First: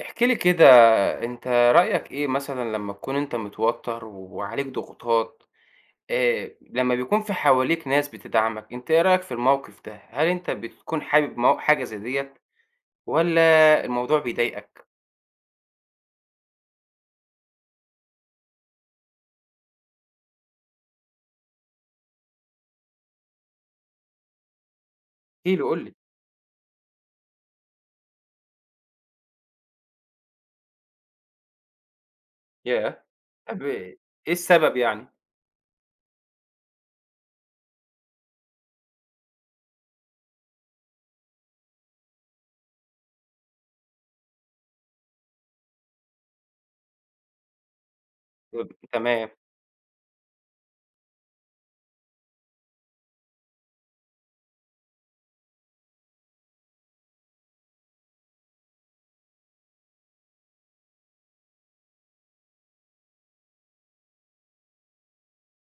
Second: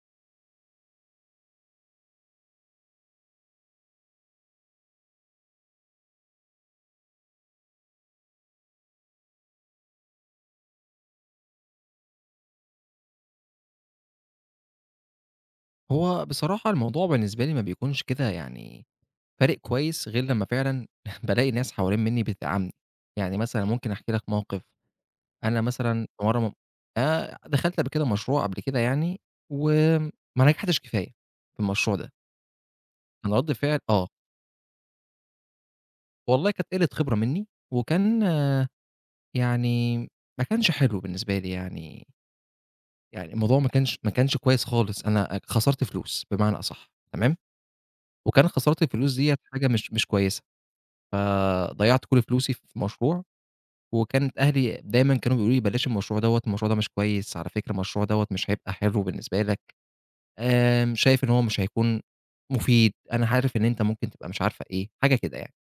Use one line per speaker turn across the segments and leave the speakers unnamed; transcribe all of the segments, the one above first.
احكِ لي كده. أنت رأيك إيه مثلًا لمّا تكون أنت متوتّر وعليك ضغوطات، لمّا بيكون في حواليك ناس بتدعمك، أنت إيه رأيك في الموقف ده؟ هل أنت بتكون حابب مو حاجة زي ديّة والّا الموضوع بيضايقك؟
هو بصراحة الموضوع بالنسبة لي ما بيكونش كده يعني فارق كويس غير لمّا فعلًا بالاقي ناس حوالين منّي بتدعمني، يعني مثلًا ممكن أحكي لك موقف.
احكِ
أنا
لي قُل لي.
مثلًا في مرة م دخلت قبل كده مشروع قبل كده يعني، وما نجحتش كفاية في المشروع ده،
ياه!
كان رد
طب
فعل
إيه
آه.
السبب يعني؟
والله كانت قِلّة خبرة منّي، وكان آه يعني ما كانش حلو بالنسبة لي يعني، يعني الموضوع ما كانش كويس خالص، أنا خسرت فلوس بمعنى أصح، تمام، وكان خسارة الفلوس
تمام.
ديّة حاجة مش كويسة. فضيّعت كل فلوسي في مشروع، وكانت أهلي دايمًا كانوا بيقولوا لي: "بلاش المشروع دوّة، المشروع ده مش كويس، على فكرة المشروع دوّة مش هيبقى حلو بالنسبة لك، شايف إن هو مش هيكون مفيد، أنا عارف إن أنت ممكن تبقى مش عارفة إيه." حاجة كده يعني.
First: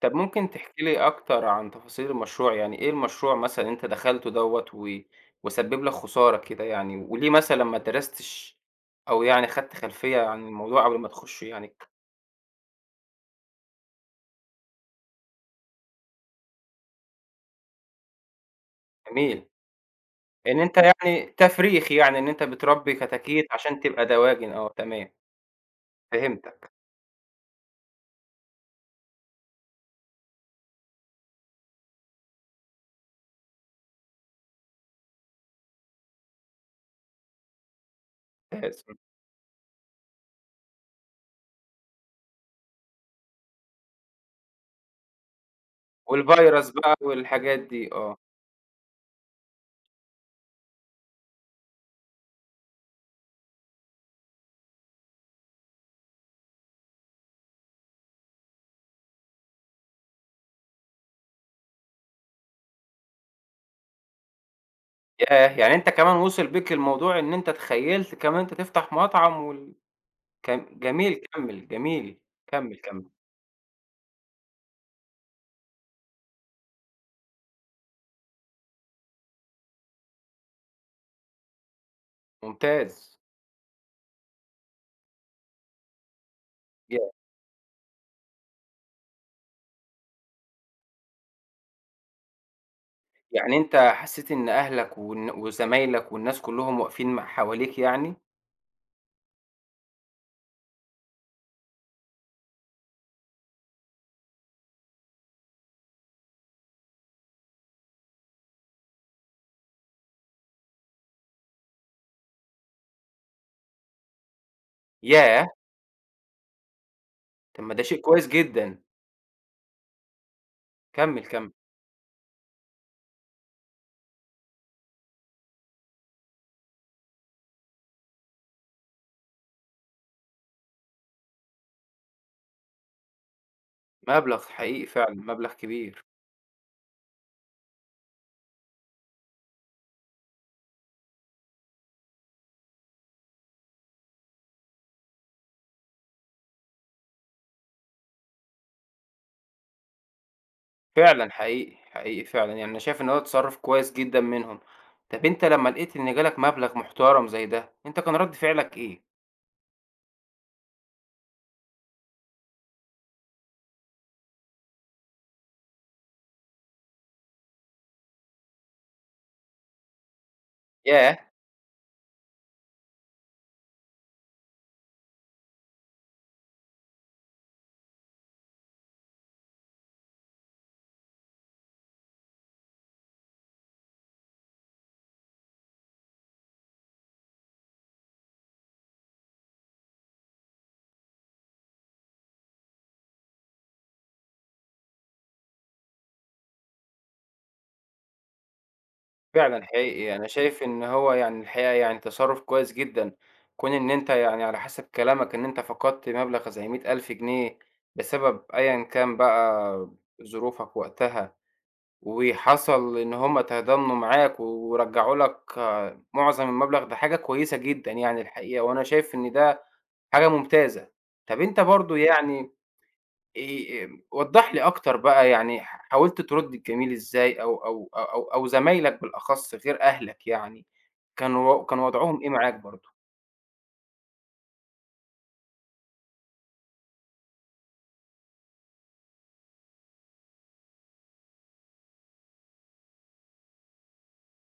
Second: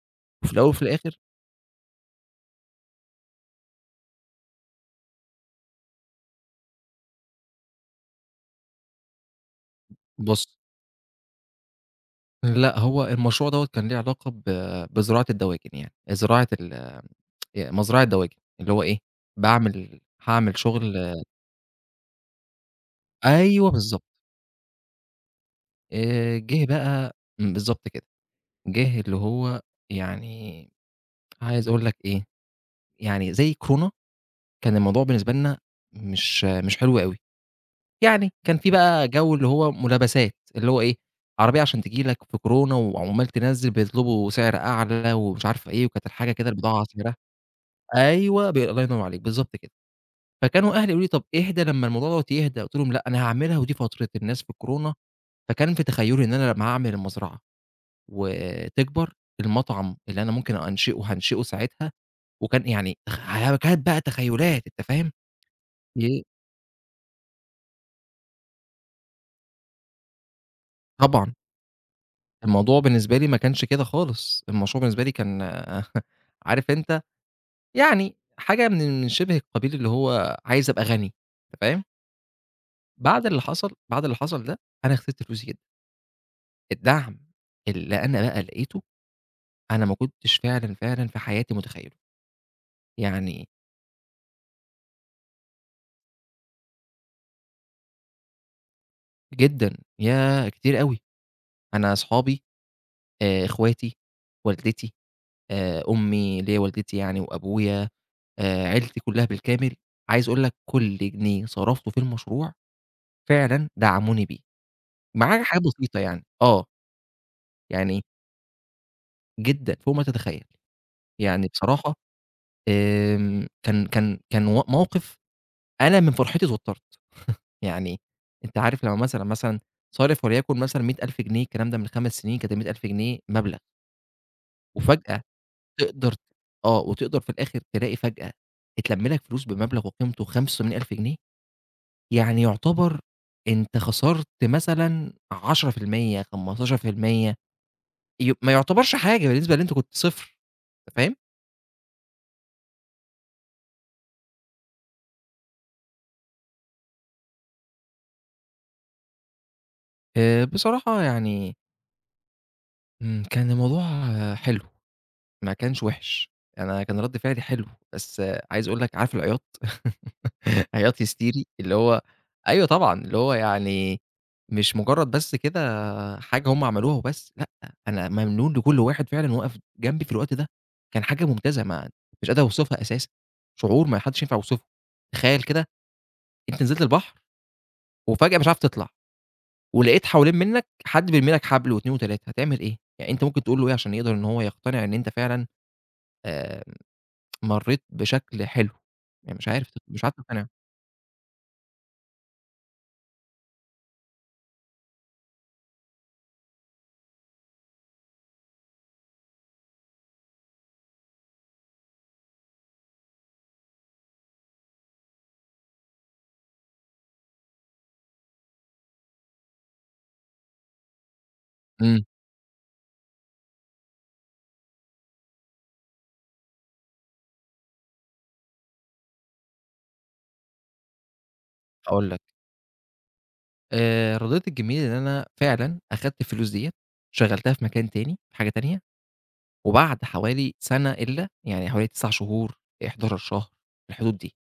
طب ممكن
وفي الأول
تحكي
وفي
لي
الآخر
أكتر عن تفاصيل المشروع، يعني إيه المشروع مثلًا أنت دخلته دوّة و وسبب لك خسارة كده يعني، وليه مثلًا ما درستش أو يعني خدت خلفية عن
بُص،
الموضوع قبل ما تخش يعني؟
لأ هو المشروع دوّة كان ليه علاقة بزراعة الدواجن يعني، زراعة ال مزرعة دواجن، اللي هو إيه،
جميل.
هاعمل
إن أنت
شغل.
يعني تفريخ يعني إن أنت بتربي كتاكيت
أيوه
عشان
بالضبط.
تبقى دواجن آه، تمام.
جِه
فهمتك.
بقى، بالضبط كده. جِه اللي هو يعني عايز أقول لك إيه، يعني زي كورونا كان الموضوع بالنسبة لنا مش حلو أوي، يعني كان في
ممتاز.
بقى جو اللي هو ملابسات، اللي هو إيه، عربية عشان تيجي لك في كورونا وعمّال تنزّل بيطلبوا سعر أعلى ومش عارفة إيه، وكانت الحاجة كده
والفيروس
البضاعة
بقى
سعرها
والحاجات دي آه.
أيوه الله ينور عليك، بالضبط كده. فكانوا أهلي يقولوا لي: "طَب اهدى لمّا الموضوع دوّة يهدى." قُلت لهم: "لأ، أنا هاعملها ودي فترة الناس في كورونا." فكان في تخيُّلي إن أنا لمّا هاعمل المزرعة وتكبر، المطعم اللي أنا ممكن أنشئه، هانشئه ساعتها، وكان يعني كانت بقى تخيلات. أنت فاهم؟
ياه! يعني أنت كمان
ي
وصل بيك الموضوع إن أنت تخيلت كمان أنت تفتح مطعم وال كم جميل
طبعًا.
كمّل، جميل. كمّل،
الموضوع
كمّل.
بالنسبة لي ما كانش كده خالص، المشروع بالنسبة لي كان عارف أنت، يعني حاجة من شبه القبيل اللي هو عايز أبقى غني، أنت فاهم؟
ممتاز.
بعد اللي حصل ده، أنا خسرت فلوسي جدًا.
ي
الدعم اللي أنا بقى لقيته، أنا ما كنتش فعلًا، فعلًا في حياتي متخيله، يعني
يعني أنت حسّيت إن أهلك والن وزمايلك والناس كلّهم واقفين مع حواليك يعني؟
جدًا، ياه كتير أوي. أنا أصحابي، إخواتي، والدتي، أمي اللي هي والدتي يعني وأبويا، عيلتي كلّها بالكامل، عايز أقول لك كل جنيه صرفته في المشروع فعلًا دعموني بيه، مع
ياه!
حاجات بسيطة يعني، آه،
طب ما ده شيء
يعني
كويس جدًا.
جدًا فوق ما تتخيّل.
كمّل،
يعني
كمّل.
بصراحة، كان و موقف، أنا من فرحتي اتوتّرت. يعني أنت عارف لمّا مثلًا صارف وليكن مثلًا 100.000 جنيه الكلام ده من 5 سنين، كانت ال100.000 جنيه مبلغ،
مبلغ حقيقي فعلًا،
وفجأة
مبلغ كبير.
تقدر آه، وتقدر في الآخر تلاقي فجأة اتلم لك فلوس بمبلغ وقيمته 85,000 جنيه، يعني يعتبر أنت خسرت مثلًا 10%، 15%، ما يعتبرش حاجة بالنسبة اللي أنت كنت صفر. أنت فاهم؟
فعلًا حقيقي، حقيقي فعلًا. يعني أنا شايف إن هو تصرُّف كويس جدًا منهم. طب أنت لمّا لقيت إن جالك مبلغ محترم زي ده، أنت كان رَد فعلك إيه؟
بصراحة يعني، كان الموضوع حلو، ما كانش وِحِش، أنا كان رد فعلي حلو، بس عايز أقول لك، عارف العياط؟ عياط
ياه!
هستيري اللي هو أيوه طبعًا، اللي هو يعني مش مجرد بس كده حاجة هم عملوها وبس، لأ، أنا ممنون لكل واحد فعلًا وقف جنبي في الوقت ده، كان حاجة ممتازة، ما مش قادر أوصفها أساسًا، شعور ما حدش ينفع يوصفه. تخيل كده أنت نزلت البحر وفجأة مش عارف تطلع، ولقيت حوالين منك حد بيرمي لك حبل و2 و3، هتعمل إيه؟ يعني أنت ممكن تقول له إيه عشان يقدر إن هو يقتنع إن أنت فعلًا، آآ، مريت بشكل حلو؟ يعني مش
فعلًا
عارف مش عارف
حقيقي، أنا
تقتنع.
شايف إن هو يعني الحقيقة يعني تصرُّف كويس جدًا، كون إن أنت يعني على حسب كلامك إن أنت فقدت مبلغ زي 100,000 جنيه بسبب أيًا كان بقى ظروفك وقتها، وحصل إن هم تضامنوا معاك ورجعوا لك آه، معظم المبلغ، ده حاجة كويسة جدًا يعني الحقيقة، وأنا شايف إن ده حاجة ممتازة. طَب أنت برضه
إمم،
يعني وضّح لي أكتر بقى يعني حاولت ترُد الجميل إزاي أو زمايلك بالأخص غير أهلك يعني، كان
هاقول لك،
وضعهم إيه معاك برضه؟
رضيت الجميل إن أنا فعلًا أخدت الفلوس ديّة شغّلتها في مكان تاني، في حاجة تانية. وبعد حوالي سَنة إلّا، يعني حوالي 9 شهور، 11 شهر، في الحدود دي،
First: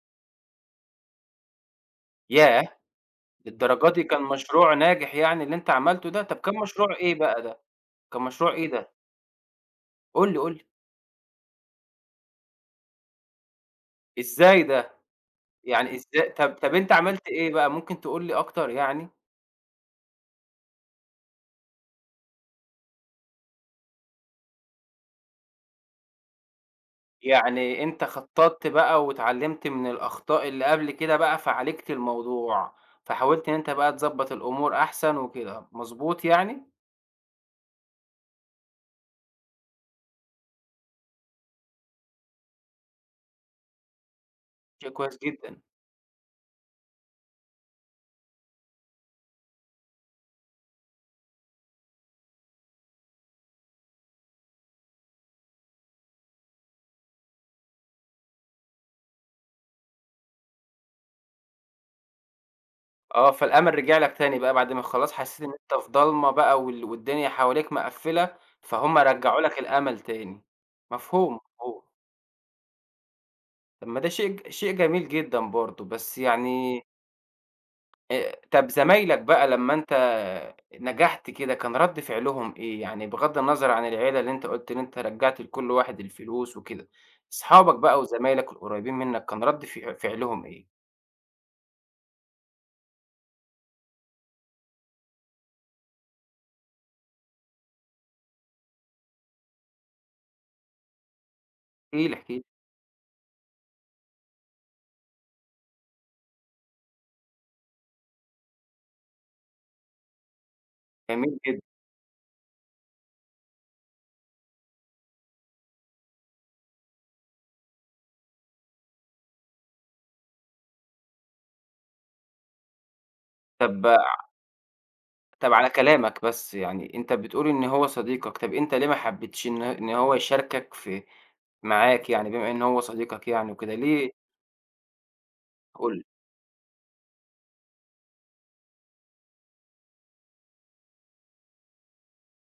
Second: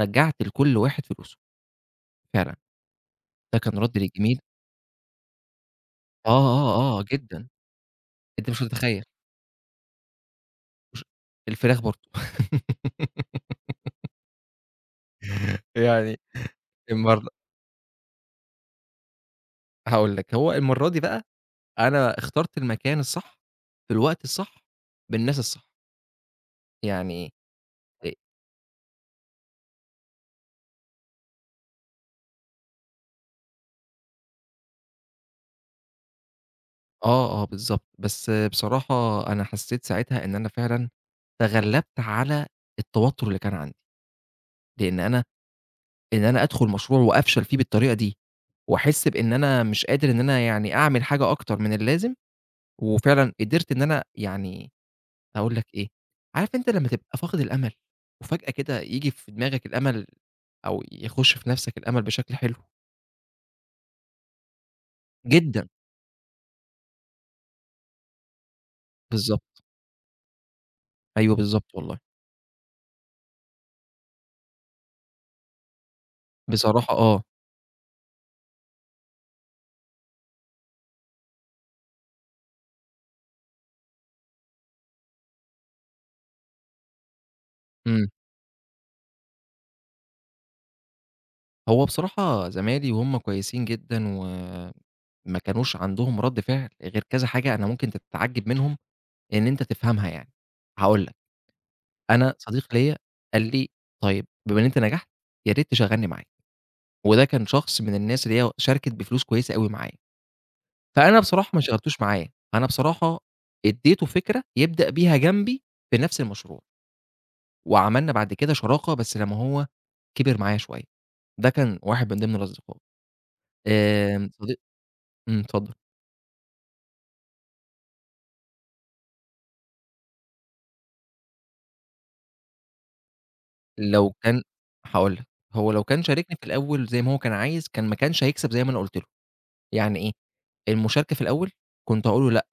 رجّعت لكل واحد فلوسه فعلًا.
ياه!
ده كان
للدرجة
ردّي
دي كان
للجميل،
مشروع ناجح يعني اللي أنت عملته ده،
آه،
طب كان مشروع
آه، آه،
إيه بقى
جدًا.
ده؟ كان
أنت
مشروع
مش
إيه ده؟
متخيّل،
قُل لي، قُل لي.
مش الفراخ برضه؟
إزاي ده؟ يعني
يعني
إزاي طب أنت عملت
المرّة،
إيه بقى ممكن تقول لي أكتر يعني؟
هاقول لك، هو المرّة دي بقى أنا اخترت المكان الصح، في الوقت الصح، بالناس الصح، يعني
يعني أنت
أ
خطّطت بقى واتعلّمت من الأخطاء اللي قبل كده بقى، فعالجت الموضوع، فحاولت إن أنت بقى تضبّط الأمور أحسن وكده، مضبوط يعني؟
آه، آه، بالضبط. بس بصراحة أنا حسّيت ساعتها إن أنا فعلًا تغلّبت على التوتُّر اللي كان عندي،
شيء
لإن
كويس
أنا
جدًا.
إن أنا أدخل مشروع وأفشل فيه بالطريقة دي، وأحس بإن أنا مش قادر إن أنا يعني أعمل حاجة أكتر من اللازم، وفعلًا قدرت إن أنا يعني، هاقول لك إيه، عارف أنت لمّا تبقى فاقد الأمل، وفجأة كده ييجي في دماغك الأمل أو يخش في نفسك الأمل بشكل حلو؟
آه، فالأمل رجع لك تاني بقى بعد ما خلاص حسّيت إن
جدًا،
أنت في ضلمة بقى والدنيا حواليك مقفّلة، فهُم رجعوا لك
بالضبط،
الأمل تاني.
أيوه
مفهوم،
بالضبط
مفهوم.
والله.
طب ما ده شيء جميل جدًا برضه، بس يعني
بصراحة آه،
طَب زمايلك بقى لمّا أنت نجحت كده، كان رَد فعلهم إيه؟ يعني بغض النظر عن العيلة اللي أنت قُلت إن أنت رجّعت لكل واحد الفلوس وكده، أصحابك بقى
إمم،
وزمايلك القريبين منك كان رَد ف فعلهم إيه؟
هو بصراحة زمايلي وهُم كويسين جدًا، وما كانوش عندهم رد فعل غير كذا حاجة أنا ممكن تتعجب منهم إن أنت تفهمها يعني، هاقول لك.
احكِ لي، احكِ
أنا
لي.
صديق ليّا قال لي: "طيب بما إن أنت نجحت يا ريت تشغّلني معاك." وده كان شخص من الناس اللي هي شاركت بفلوس كويسة أوي معايا، فأنا
جميل
بصراحة
جدًا.
ما شغّلتوش معايا. أنا بصراحة ادّيته فكرة يبدأ بيها جنبي في نفس المشروع، وعملنا بعد كده شراكة بس لمّا هو كبر معايا شوية. ده كان واحد من ضمن الأصدقاء.
طَب
صديق،
طَب على
اتفضل.
كلامك بس يعني أنت بتقول إن هو صديقك، طَب أنت ليه ما حبيتش إن هو يشاركك في معاك يعني بما إن هو صديقك يعني وكده، ليه
لو كان هاقول لك، هو لو
قُل لي؟
كان شاركني في الأول زي ما هو كان عايز، كان ما كانش هيكسب زي ما أنا قُلت له، يعني إيه، المشاركة في الأول كنت هاقول له لأ،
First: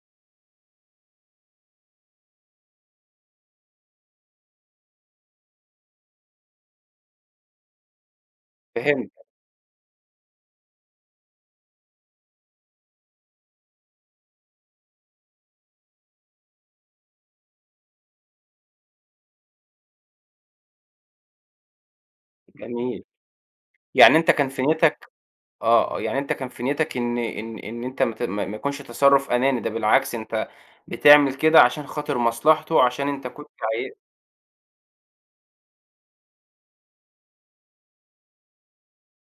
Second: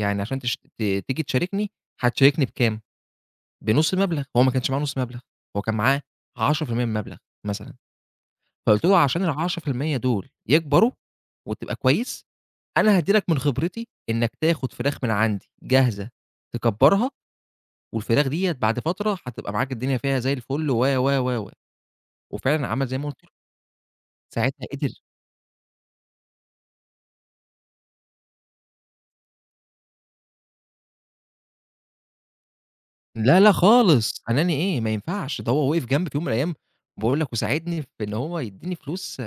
يعني عشان تش ت تيجي تشاركني، هتشاركني بكام؟ بنُص المبلغ، هو ما كانش معاه نُص مبلغ، هو كان معاه 10% من المبلغ مثلًا، فقُلت له
فهمتك،
عشان ال10% دول يكبروا وتبقى كويس، أنا هادّي لك من خبرتي إنك تاخد فراخ من عندي جاهزة تكبّرها، والفراخ ديّة بعد فترة هتبقى معاك الدنيا فيها زي الفل و. وفعلًا عمل زي
جميل.
ما قُلت له،
يعني أنت كان في
ساعتها قدر.
نيّتك آه، آه، يعني أنت كان في نيّتك إن أنت ما ت ما ما يكونش تصرُّف أناني، ده بالعكس أنت بتعمل كده عشان خاطر مصلحته، عشان أنت
لا،
كنت
لا
عاي
خالص، أناني إيه، ما ينفعش، ده هو وقف جنبي في يوم من الأيام، باقول لك، وساعدني في إن هو يدّيني فلوس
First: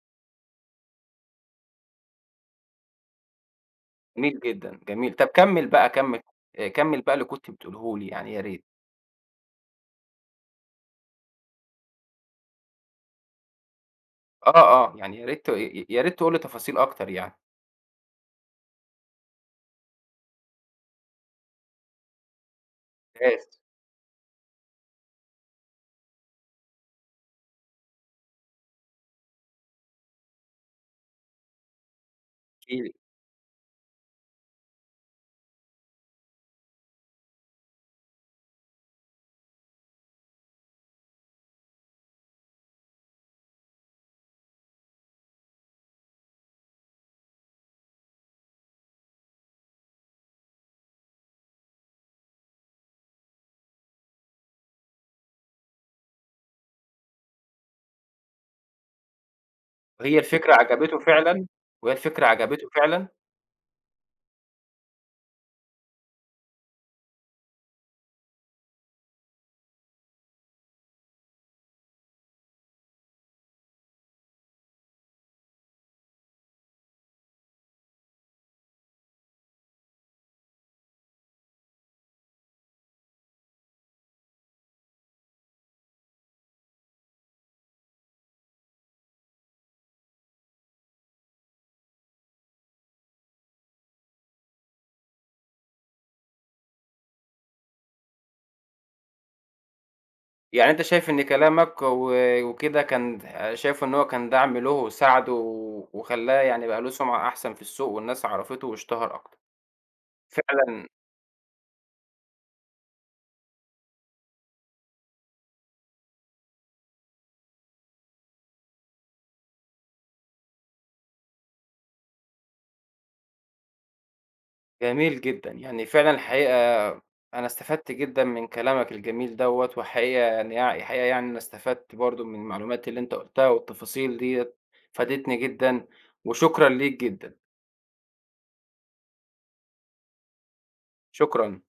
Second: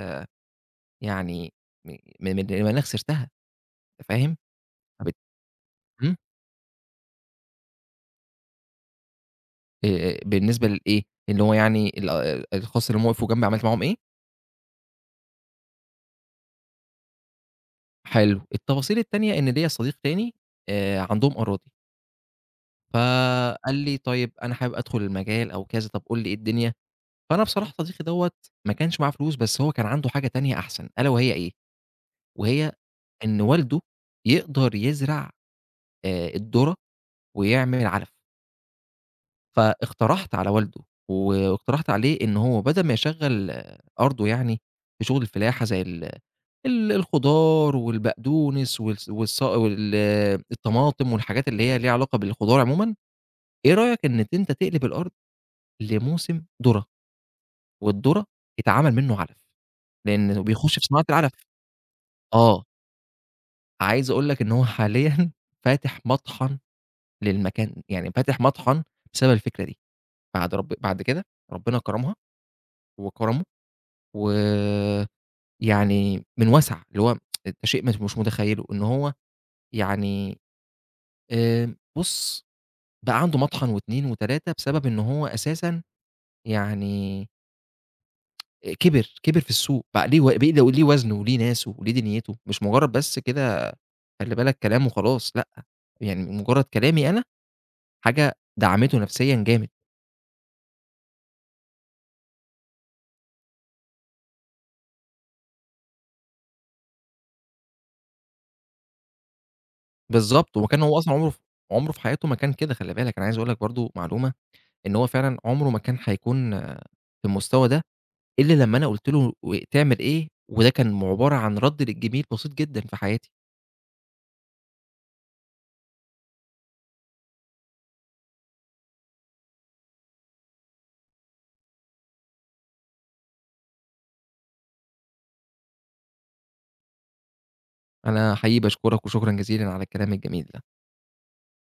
يعني م من من اللي أنا خسرتها. أنت فاهم؟
جميل جدًا، جميل.
فبت
طَب كمّل بقى،
إمم،
كمّل كمّل بقى اللي كنت بتقوله لي يعني يا ريت.
بالنسبة لإيه، اللي هو يعني الأشخاص اللي هُم وقفوا جنبي عملت معاهم إيه.
آه، آه، يعني يا ريت ت ي يا ريت تقول لي تفاصيل أكتر يعني.
حلو، التفاصيل التانية إن ليّا صديق تاني، عندهم أراضي،
ممتاز،
فقال لي: "طيب أنا حابب أدخل المجال أو كذا، طب قُل لي إيه الدنيا." فأنا بصراحة صديقي دوّة ما كانش معاه فلوس، بس هو كان عنده حاجة تانية أحسن، ألا وهي إيه،
احكِ
وهي
لي.
إن والده يقدر يزرع الذرة ويعمل علف. فاقترحت على والده، واقترحت عليه إن هو بدل ما يشغّل آه، أرضه يعني في شغل الفلاحة زي ال ال الخضار والبقدونس وال الطماطم والحاجات اللي هي ليها علاقة بالخضار عمومًا، إيه رأيك إن أنت تقلب الأرض لموسم ذرة، والذرة يتعمل منه علف،
وهي
لأنه
الفكرة
بيخش في
عجبته
صناعة العلف.
فعلًا. وهي الفكرة
آه،
عجبته فعلًا؟
عايز أقول لك إن هو حاليًا فاتح مطحن للمكان، يعني فاتح مطحن بسبب الفكرة دي. بعد كده ربنا كرمها وكرمه ويعني من وَسَع، اللي هو أنت شيء مش متخيّله، إن هو يعني، بُص، بقى عنده مطحن و2 و3 بسبب إن هو أساسًا يعني كِبِر في السوق، بقى ليه و بقي ليه وزنه وليه ناسه وليه دنيته، مش مجرّد بس كده خلّي بالك كلام وخلاص لأ، يعني مجرّد كلامي أنا حاجة دعمته نفسيًا جامد.
يعني أنت شايف إن كلامك وكده كان شايفه إن هو كان دعم له وساعده وخلّاه يعني بقى له سُمعة أحسن في السوق والناس عرفته واشتهر أكتر.
بالضبط، وما كان
فعلًا
هو أصلًا عمره في حياته ما كان كده، خلّي بالك، أنا عايز أقول لك برضه معلومة، إن هو فعلًا عمره ما كان هيكون آه، في المستوى ده إلا لمّا أنا قُلت له و تعمل إيه، وده كان عبارة عن رَد للجميل بسيط جدًا في حياتي.
جميل جدًا، يعني فعلًا الحقيقة أنا استفدت جدًا من كلامك الجميل دوّة، حقيقة يعني أنا استفدت برضه من المعلومات اللي أنت قُلتها والتفاصيل ديّة، فادتني جدًا، وشكرًا ليك جدًا،
أنا حقيقي باشكرك وشكرًا جزيلًا على الكلام الجميل ده.
شكرًا.